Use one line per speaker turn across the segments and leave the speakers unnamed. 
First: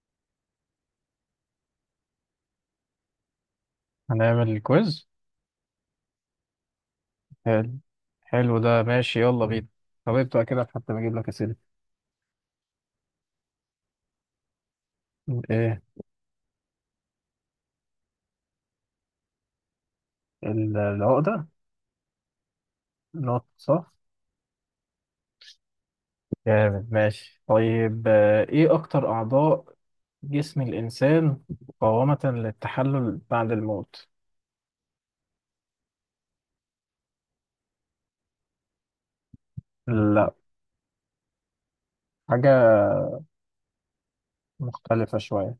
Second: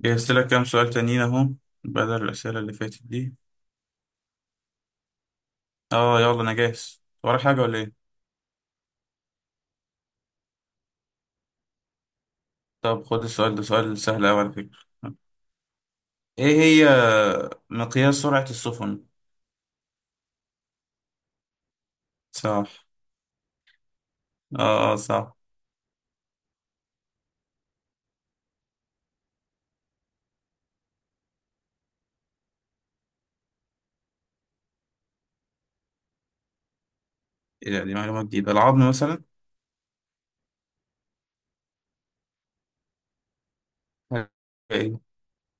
جهزت لك كام سؤال تانيين اهو، بدل الأسئلة اللي فاتت دي.
هنعمل الكويز.
اه، يلا انا جاهز، ورا حاجة
حلو.
ولا ايه؟
حلو، ده ماشي، يلا بينا. طب ابدأ كده حتى بجيب لك أسئلة.
طب خد السؤال ده، سؤال سهل أوي على فكرة.
ايه؟
ايه هي؟ مقياس سرعة السفن؟
العقدة.
صح.
نقط صح.
اه، اه، صح.
جامد، ماشي، طيب. ايه أكتر أعضاء جسم الإنسان مقاومة للتحلل بعد الموت؟
ايه ده، دي معلومة جديدة، العظم مثلا؟
لا، حاجة
ايه،
مختلفة شوية.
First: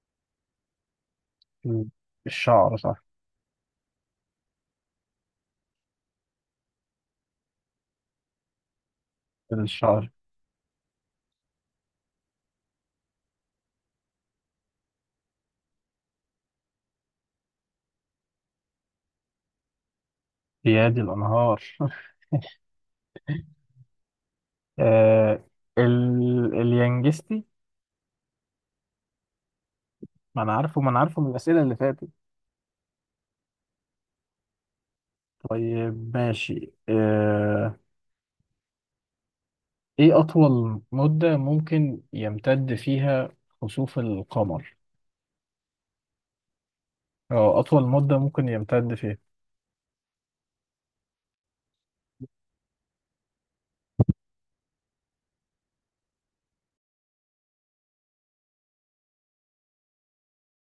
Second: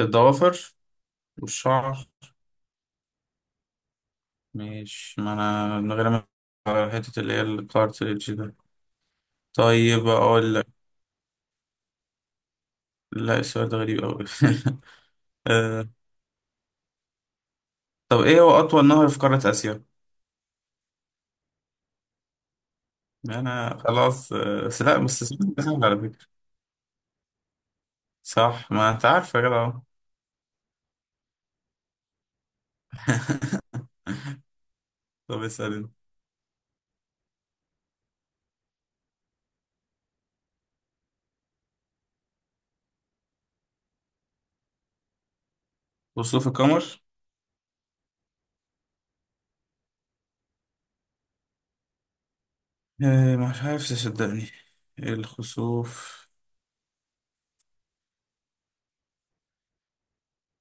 الضوافر والشعر.
الشعر صح.
مش، ما انا من غير ما على حتة اللي هي الكارتريدج ده. طيب
الشعر.
اقول لك، لا السؤال ده غريب أوي. آه. طب ايه هو أطول نهر في قارة آسيا؟
بيادي الأنهار
انا خلاص بس لا بس
آه
السؤال ده سهل على فكرة.
اليانجستي.
صح، ما انت عارف يا جدع أهو.
ما أنا عارفه، ما أنا عارفه من الأسئلة اللي فاتت.
طب اسأل انت.
طيب، ماشي. ايه اطول مدة ممكن يمتد فيها خسوف القمر؟
خسوف القمر.
أو اطول مدة ممكن يمتد فيها.
مش عارف تصدقني الخسوف،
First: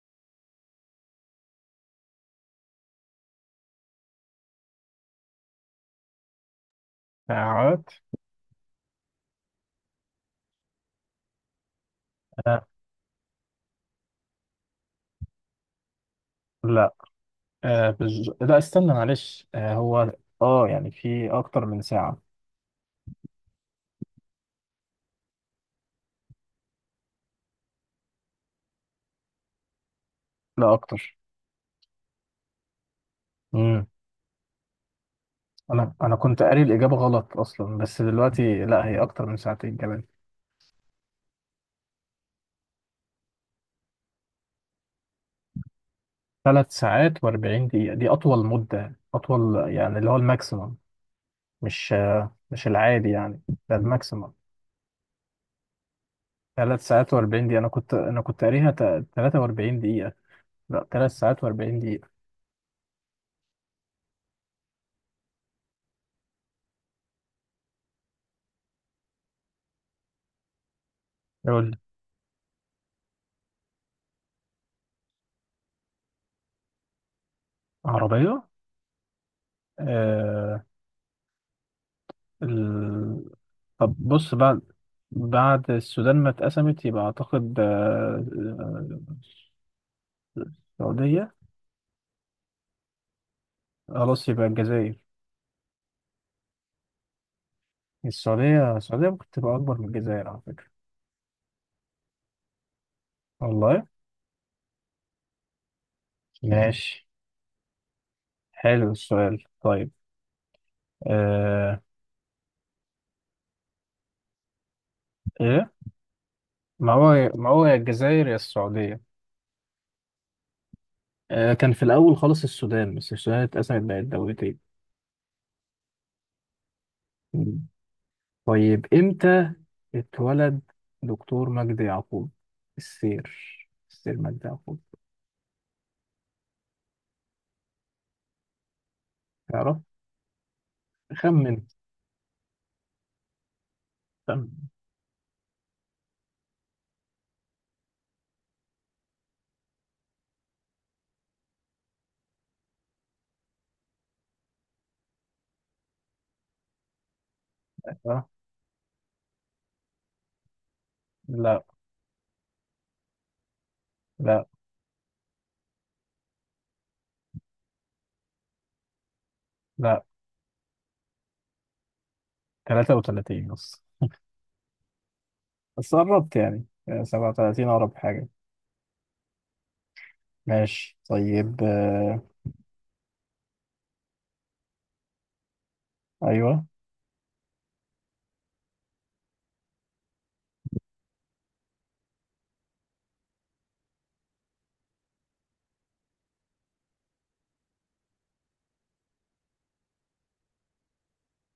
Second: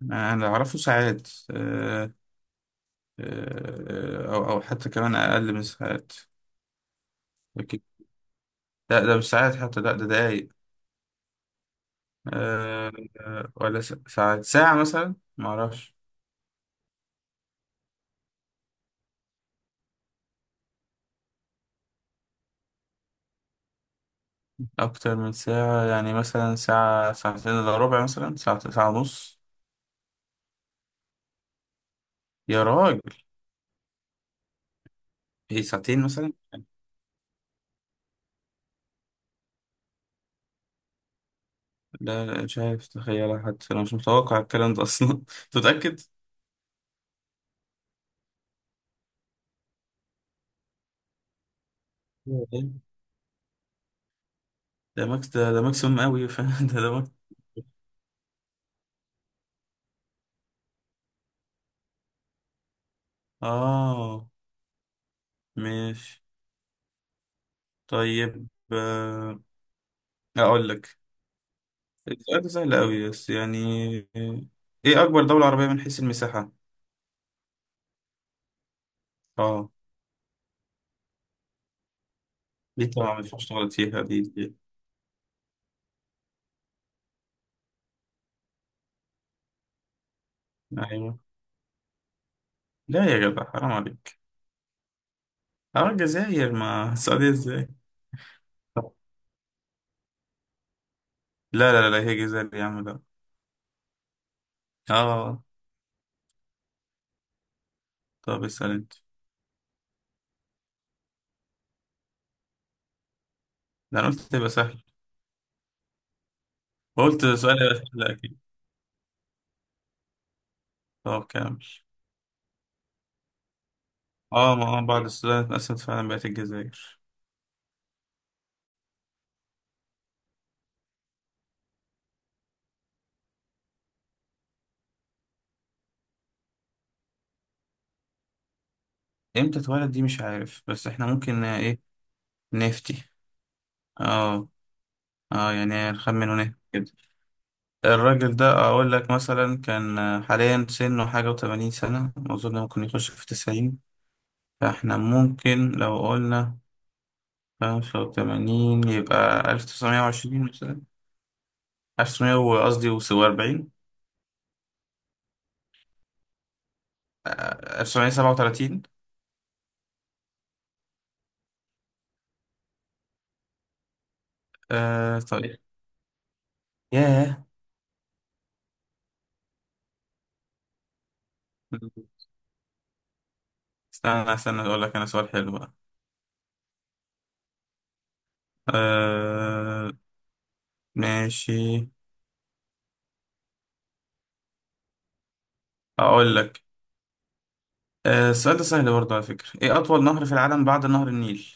انا اعرفه ساعات او حتى كمان اقل من ساعات. اكيد.
ساعات.
لا ده مش ساعات حتى، لا ده دقايق.
آه
آه، ولا ساعات، ساعة مثلا ما اعرفش.
لا. لا، استنى، معلش. هو اه يعني في اكتر من ساعة.
اكتر من ساعة، يعني مثلا ساعة، ساعتين الا ربع، مثلا ساعة، ساعة ونص.
لا، اكتر.
يا راجل!
امم
ايه،
انا
ساعتين
انا
مثلا.
كنت قاري الاجابة غلط اصلا، بس دلوقتي لا، هي اكتر من ساعتين كمان.
لا، لا، مش عارف تخيلها حتى، انا مش متوقع الكلام ده اصلا. انت متأكد؟
ثلاث ساعات و40 دقيقة، دي اطول مدة، اطول يعني، اللي هو الماكسيمم. مش
أيوة.
العادي يعني. ده الماكسيمم.
ده ماكس، ده ماكسيموم قوي. فاهم، ده
ثلاث
ده ماكس.
ساعات و40 دقيقة. أنا كنت قاريها 43 دقيقة. لا، ثلاث ساعات و40 دقيقة.
اه ماشي طيب اقول لك.
يقول لي.
السؤال ده سهل قوي بس يعني، ايه اكبر دولة عربية من حيث المساحة؟
عربية.
اه،
آه
دي طبعا ما
ال...
ينفعش تغلط
طب
فيها دي,
بص،
دي.
بعد السودان ما اتقسمت يبقى أعتقد آه،
ايوه.
السعودية.
لا يا جدع، حرام عليك.
خلاص، يبقى الجزائر.
اه، الجزائر ما السعودية ازاي!
السعودية ممكن تبقى أكبر من الجزائر على فكرة.
لا، لا، لا، هي جزائر يا عم، لا.
والله.
اه.
ماشي.
طب اسأل
حلو
انت.
السؤال. طيب. آه...
ده انا قلت تبقى سهل.
إيه؟ ما
قلت
هو، ما
سؤال
هو يا
الأخير
الجزائر يا
أكيد.
السعودية.
طب كمل.
كان في الأول خالص السودان، بس السودان اتقسمت بقت
اه، ما
دولتين.
بعد السودان اتقسمت فعلا، بقت الجزائر.
مم. طيب، إمتى اتولد دكتور مجدي يعقوب؟ السير السير مجدي يعقوب.
امتى
تعرف؟
اتولد؟ دي مش عارف، بس احنا ممكن
خمن.
ايه، نفتي. اه.
خمن.
اه، يعني نخمن ونهبط كده. الراجل ده اقول لك مثلا كان حاليا سنه حاجة وتمانين سنة اظن، ممكن يخش في تسعين. فاحنا ممكن لو قلنا خمسة
آه،
وتمانين، يبقى ألف تسعمية وعشرين مثلا.
لا،
ألف تسعمية، قصدي وأربعين.
لا،
ألف تسعمية سبعة وتلاتين.
لا، 33 بس.
آه طيب.
بس قربت يعني،
ياه.
37 أقرب حاجة. ماشي، طيب.
استنى استنى، اقول لك انا سؤال حلو بقى.
أيوه.
آه، ماشي، اقول لك. السؤال ده سهل برضه على فكرة، ايه اطول نهر في العالم بعد نهر النيل؟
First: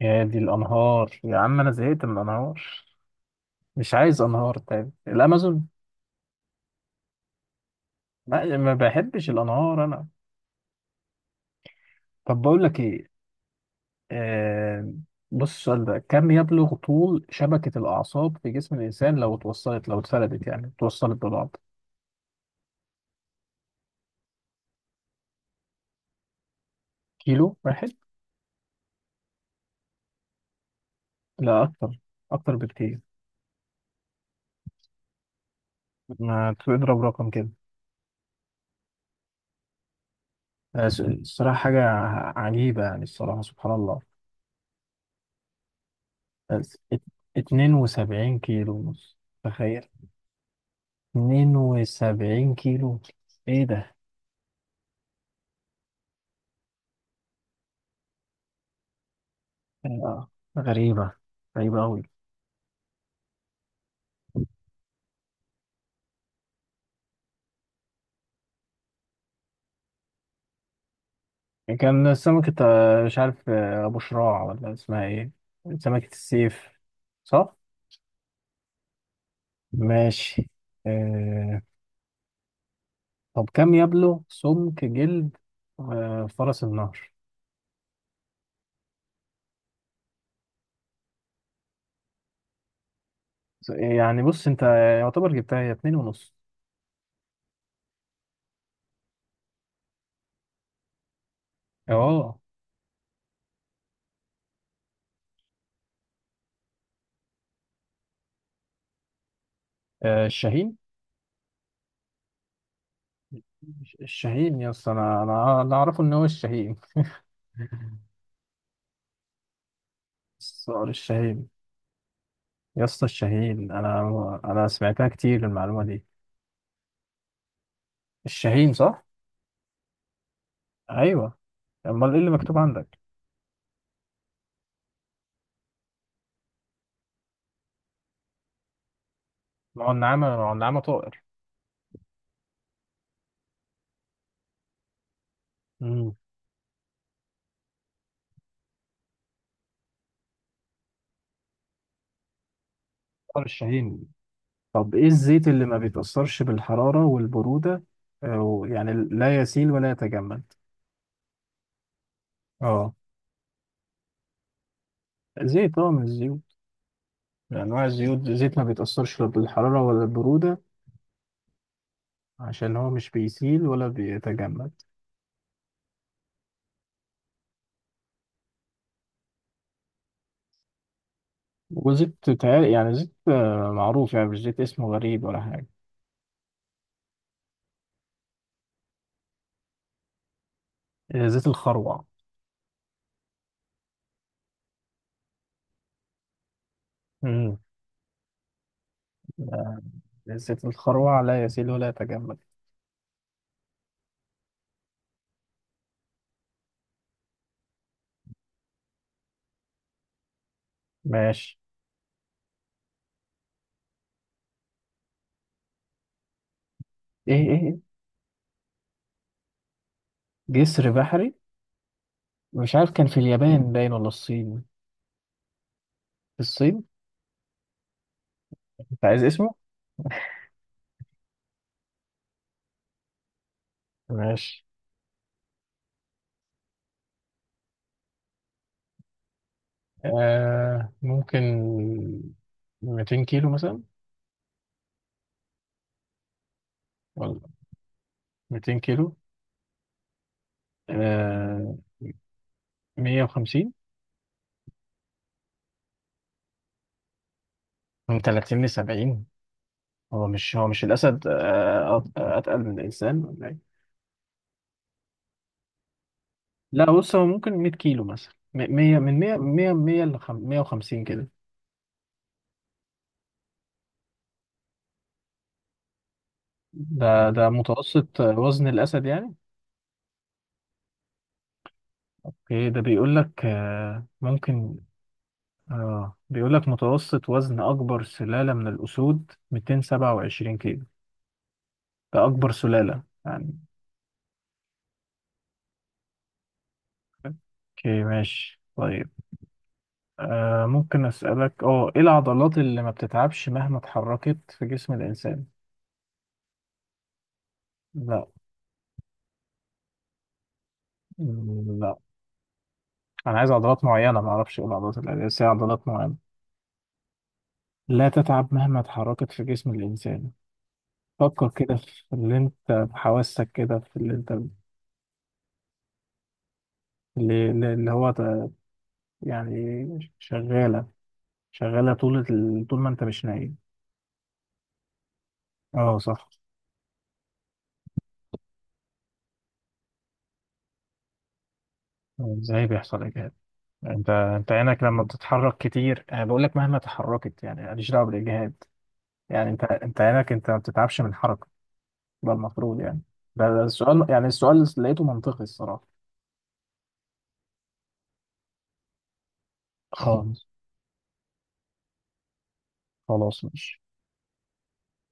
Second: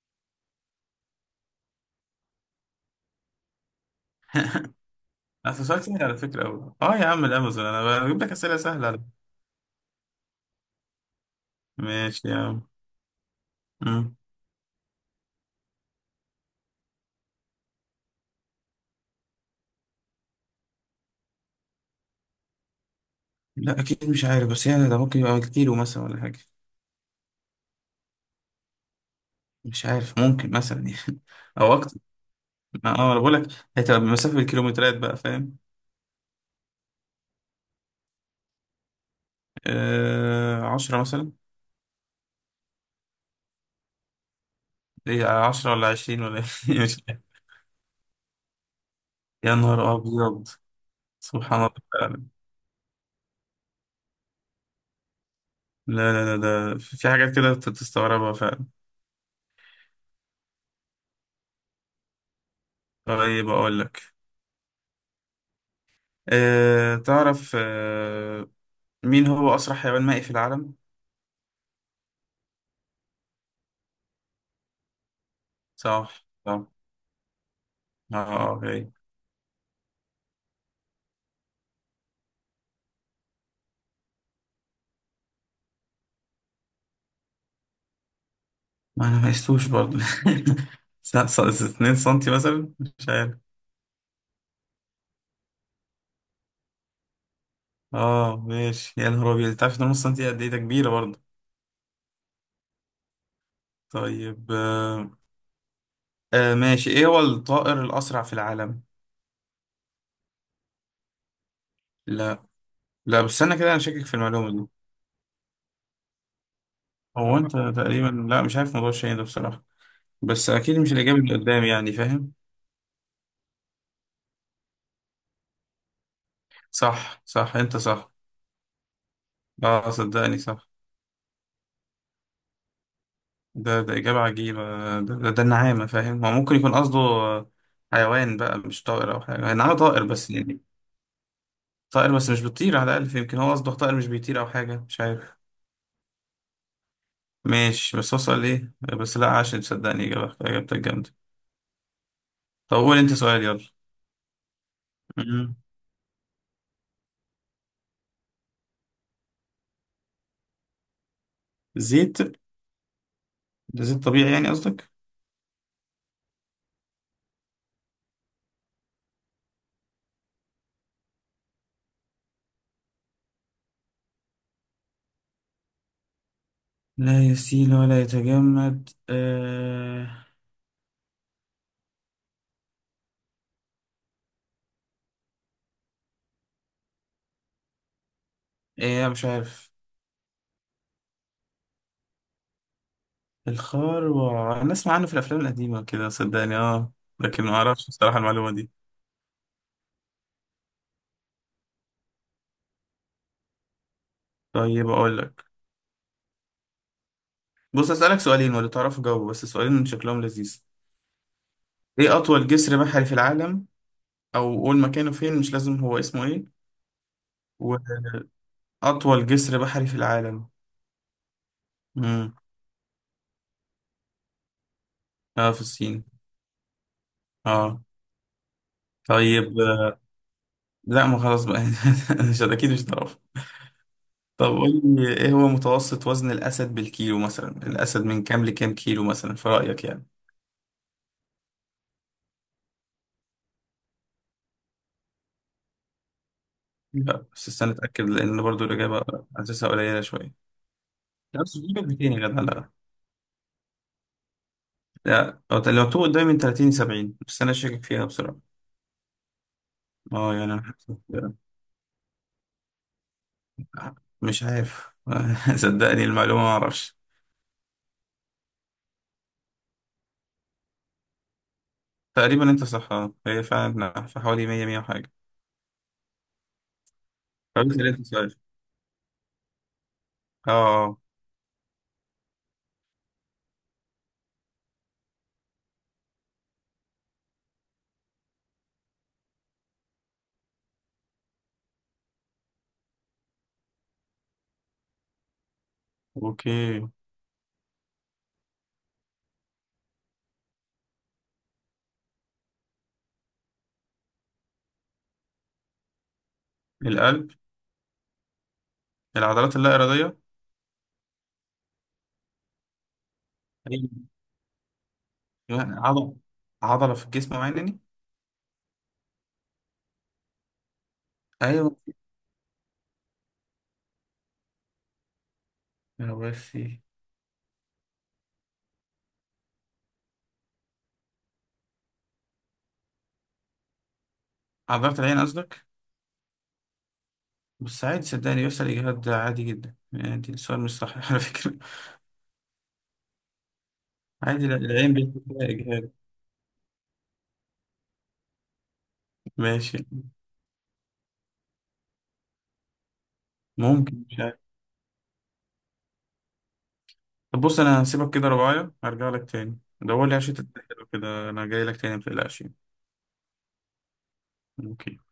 يا دي الأنهار يا عم، أنا زهقت من الأنهار. مش عايز أنهار تاني.
اصل
الأمازون.
سؤال سهل على فكرة أوي. اه يا عم، الامازون. انا بجيب لك
لا،
اسئلة
ما
سهلة على فكرة.
بحبش الأنهار أنا.
ماشي يا
طب
عم.
بقول لك ايه.
مم.
آه، بص، السؤال ده كم يبلغ طول شبكة الأعصاب في جسم الإنسان لو اتوصلت، لو اتفردت يعني، اتوصلت ببعض؟
لا اكيد مش عارف، بس يعني ده ممكن يبقى كيلو مثلا ولا حاجة.
كيلو واحد؟
مش عارف، ممكن مثلا يعني.
لا،
او اكتر.
أكتر. أكتر بكتير.
اه، انا بقول لك هتبقى بمسافة الكيلومترات بقى، فاهم.
ما تضرب رقم كده.
آه، عشرة مثلا.
الصراحة حاجة عجيبة يعني، الصراحة سبحان الله.
ايه، عشرة ولا عشرين ولا؟
بس
إيه؟
ات-
مش عارف.
72 كيلو ونص.
يا
تخيل.
نهار ابيض! سبحان الله فعلا.
72 كيلو. إيه ده.
لا، لا، لا، ده في حاجات كده بتستغربها فعلا.
آه، غريبة، غريبة أوي.
طيب أقول لك، تعرف مين هو أسرع حيوان مائي في العالم؟
يعني كان سمكة، مش عارف، أبو شراع ولا اسمها إيه. سمكة
صح، صح.
السيف، صح؟
اه، اوكي.
ماشي. آه... طب كم يبلغ سمك جلد فرس النهر؟
ما أنا ما قستوش برضه. 2 سنتي مثلا، مش عارف.
يعني بص أنت، يعتبر جبتها، هي اتنين ونص.
اه، ماشي. يا نهار أبيض، أنت عارف إن نص سنتي قد إيه؟ ده كبيرة برضه.
أه.
طيب أه آه، ماشي، إيه هو الطائر الأسرع في العالم؟
الشاهين.
لا. لا بس أنا كده، أنا شاكك في المعلومة
الشاهين
دي.
يا اسطى، أنا أعرفه إن هو الشاهين.
هو أنت تقريبا، لا مش عارف موضوع الشاي ده بصراحة. بس اكيد
صقر
مش الاجابه اللي
الشاهين.
قدام، يعني فاهم.
يا اسطى، الشاهين. أنا سمعتها كتير المعلومة دي.
صح، صح، انت صح.
الشاهين، صح؟
اه صدقني، صح.
أيوه. أمال إيه اللي مكتوب عندك؟
ده اجابه عجيبه. ده، ده النعامه، فاهم. هو ممكن يكون قصده حيوان بقى مش طائر او حاجه، النعامه
ما هو
طائر بس
النعامة ما هو
يعني.
النعامة طائر.
طائر بس مش بتطير على الاقل، يمكن هو قصده طائر مش بيطير او حاجه، مش عارف.
مم.
ماشي، بس هو سؤال ايه؟ بس لا عشان تصدقني، اجابتك جامده. طب قول انت سؤال،
طائر
يلا.
الشاهين. طب ايه الزيت
مم.
اللي ما بيتأثرش بالحرارة والبرودة؟ أو يعني لا يسيل ولا يتجمد.
زيت؟
اه.
ده زيت طبيعي يعني قصدك؟
زيت. اه من الزيوت، من انواع الزيوت، زيت ما بيتأثرش لا بالحرارة ولا البرودة عشان هو مش بيسيل ولا بيتجمد.
لا يسيل ولا يتجمد.
يعني زيت معروف يعني، مش زيت اسمه غريب ولا حاجة.
ايه، مش عارف.
زيت الخروع.
الخروع، انا اسمع عنه في الافلام القديمه كده صدقني، اه. لكن ما
امم
اعرفش بصراحه المعلومه دي.
زيت الخروع لا يسيل ولا يتجمد.
طيب اقول لك، بص اسالك سؤالين، ولا تعرف جاوب، بس سؤالين شكلهم لذيذ.
ماشي.
ايه اطول جسر بحري في العالم؟ او قول مكانه فين، مش لازم هو اسمه ايه.
ايه إيه؟
واطول جسر بحري في العالم.
جسر بحري.
امم.
مش عارف، كان في اليابان باين ولا الصين.
اه، في الصين.
في الصين.
اه.
انت عايز اسمه؟
طيب لا ما خلاص بقى. مش اكيد مش تعرف. طب
ماشي.
قول لي، ايه هو متوسط وزن الاسد بالكيلو؟ مثلا الاسد من كام لكام كيلو مثلا في رايك يعني؟
ممكن 200 كيلو مثلا،
لا
ولا
بس استنى اتاكد، لان برضو
200
الاجابه
كيلو.
حاسسها قليله شويه. لا بس
آه.
بيجيبك 200 يا جدع، لا.
150.
لا، أو لو تو قدامي من 30 ل 70، بس انا شاكك فيها
من
بصراحه.
30 ل 70. هو
اه يعني
مش
أنا
هو مش الأسد
حاسس-.
أتقل من الإنسان، ولا إيه؟
مش عارف، صدقني المعلومه ما
لا،
اعرفش.
بص، هو ممكن 100 كيلو مثلا، 100، من 100، 100، 100 ل 150 كده.
تقريبا انت صح آه. هي فعلا في حوالي 100 100 وحاجه.
ده
طب اسال انت
متوسط
سؤال.
وزن الأسد يعني.
اه آه.
أوكي، ده بيقول لك. ممكن. اه بيقول لك متوسط وزن اكبر سلالة من الاسود 227 كيلو، ده اكبر سلالة يعني.
اوكي.
اوكي، ماشي، طيب. ممكن اسالك، اه ايه العضلات اللي ما بتتعبش مهما اتحركت في جسم الانسان؟
القلب.
لا.
العضلات اللا اراديه.
مم، لا. انا عايز عضلات
أيوة.
معينة، ما اعرفش ايه العضلات اللي، بس هي عضلات
عضله
معينة
عضله في الجسم معينه يعني.
لا تتعب مهما اتحركت في جسم الانسان. فكر كده
ايوه.
في اللي انت بحواسك كده، في اللي انت
يا ربي.
اللي يعني شغالة، شغالة طول طول ما انت مش نايم.
عضلات العين قصدك؟
اه، صح.
بس عادي، صدقني يحصل إجهاد، ده عادي جدا يعني، دي السؤال مش صح على فكرة.
ازاي بيحصل اجهاد؟ انت
عادي،
انت
لا
عينك
العين
لما
بيحصل فيها
بتتحرك
إجهاد.
كتير، انا بقول لك مهما تحركت يعني، ماليش دعوه بالاجهاد. يعني انت
ماشي.
انت عينك، انت ما بتتعبش من الحركه. ده المفروض يعني. ده
ممكن،
السؤال،
مش
يعني
عارف.
السؤال لقيته منطقي الصراحه.
طب بص، أنا هسيبك كده رباية، هرجع لك تاني. دور لي عشان
خالص.
تتأكد كده، أنا جاي لك تاني متقلقش يعني.
خلاص، ماشي.
أوكي.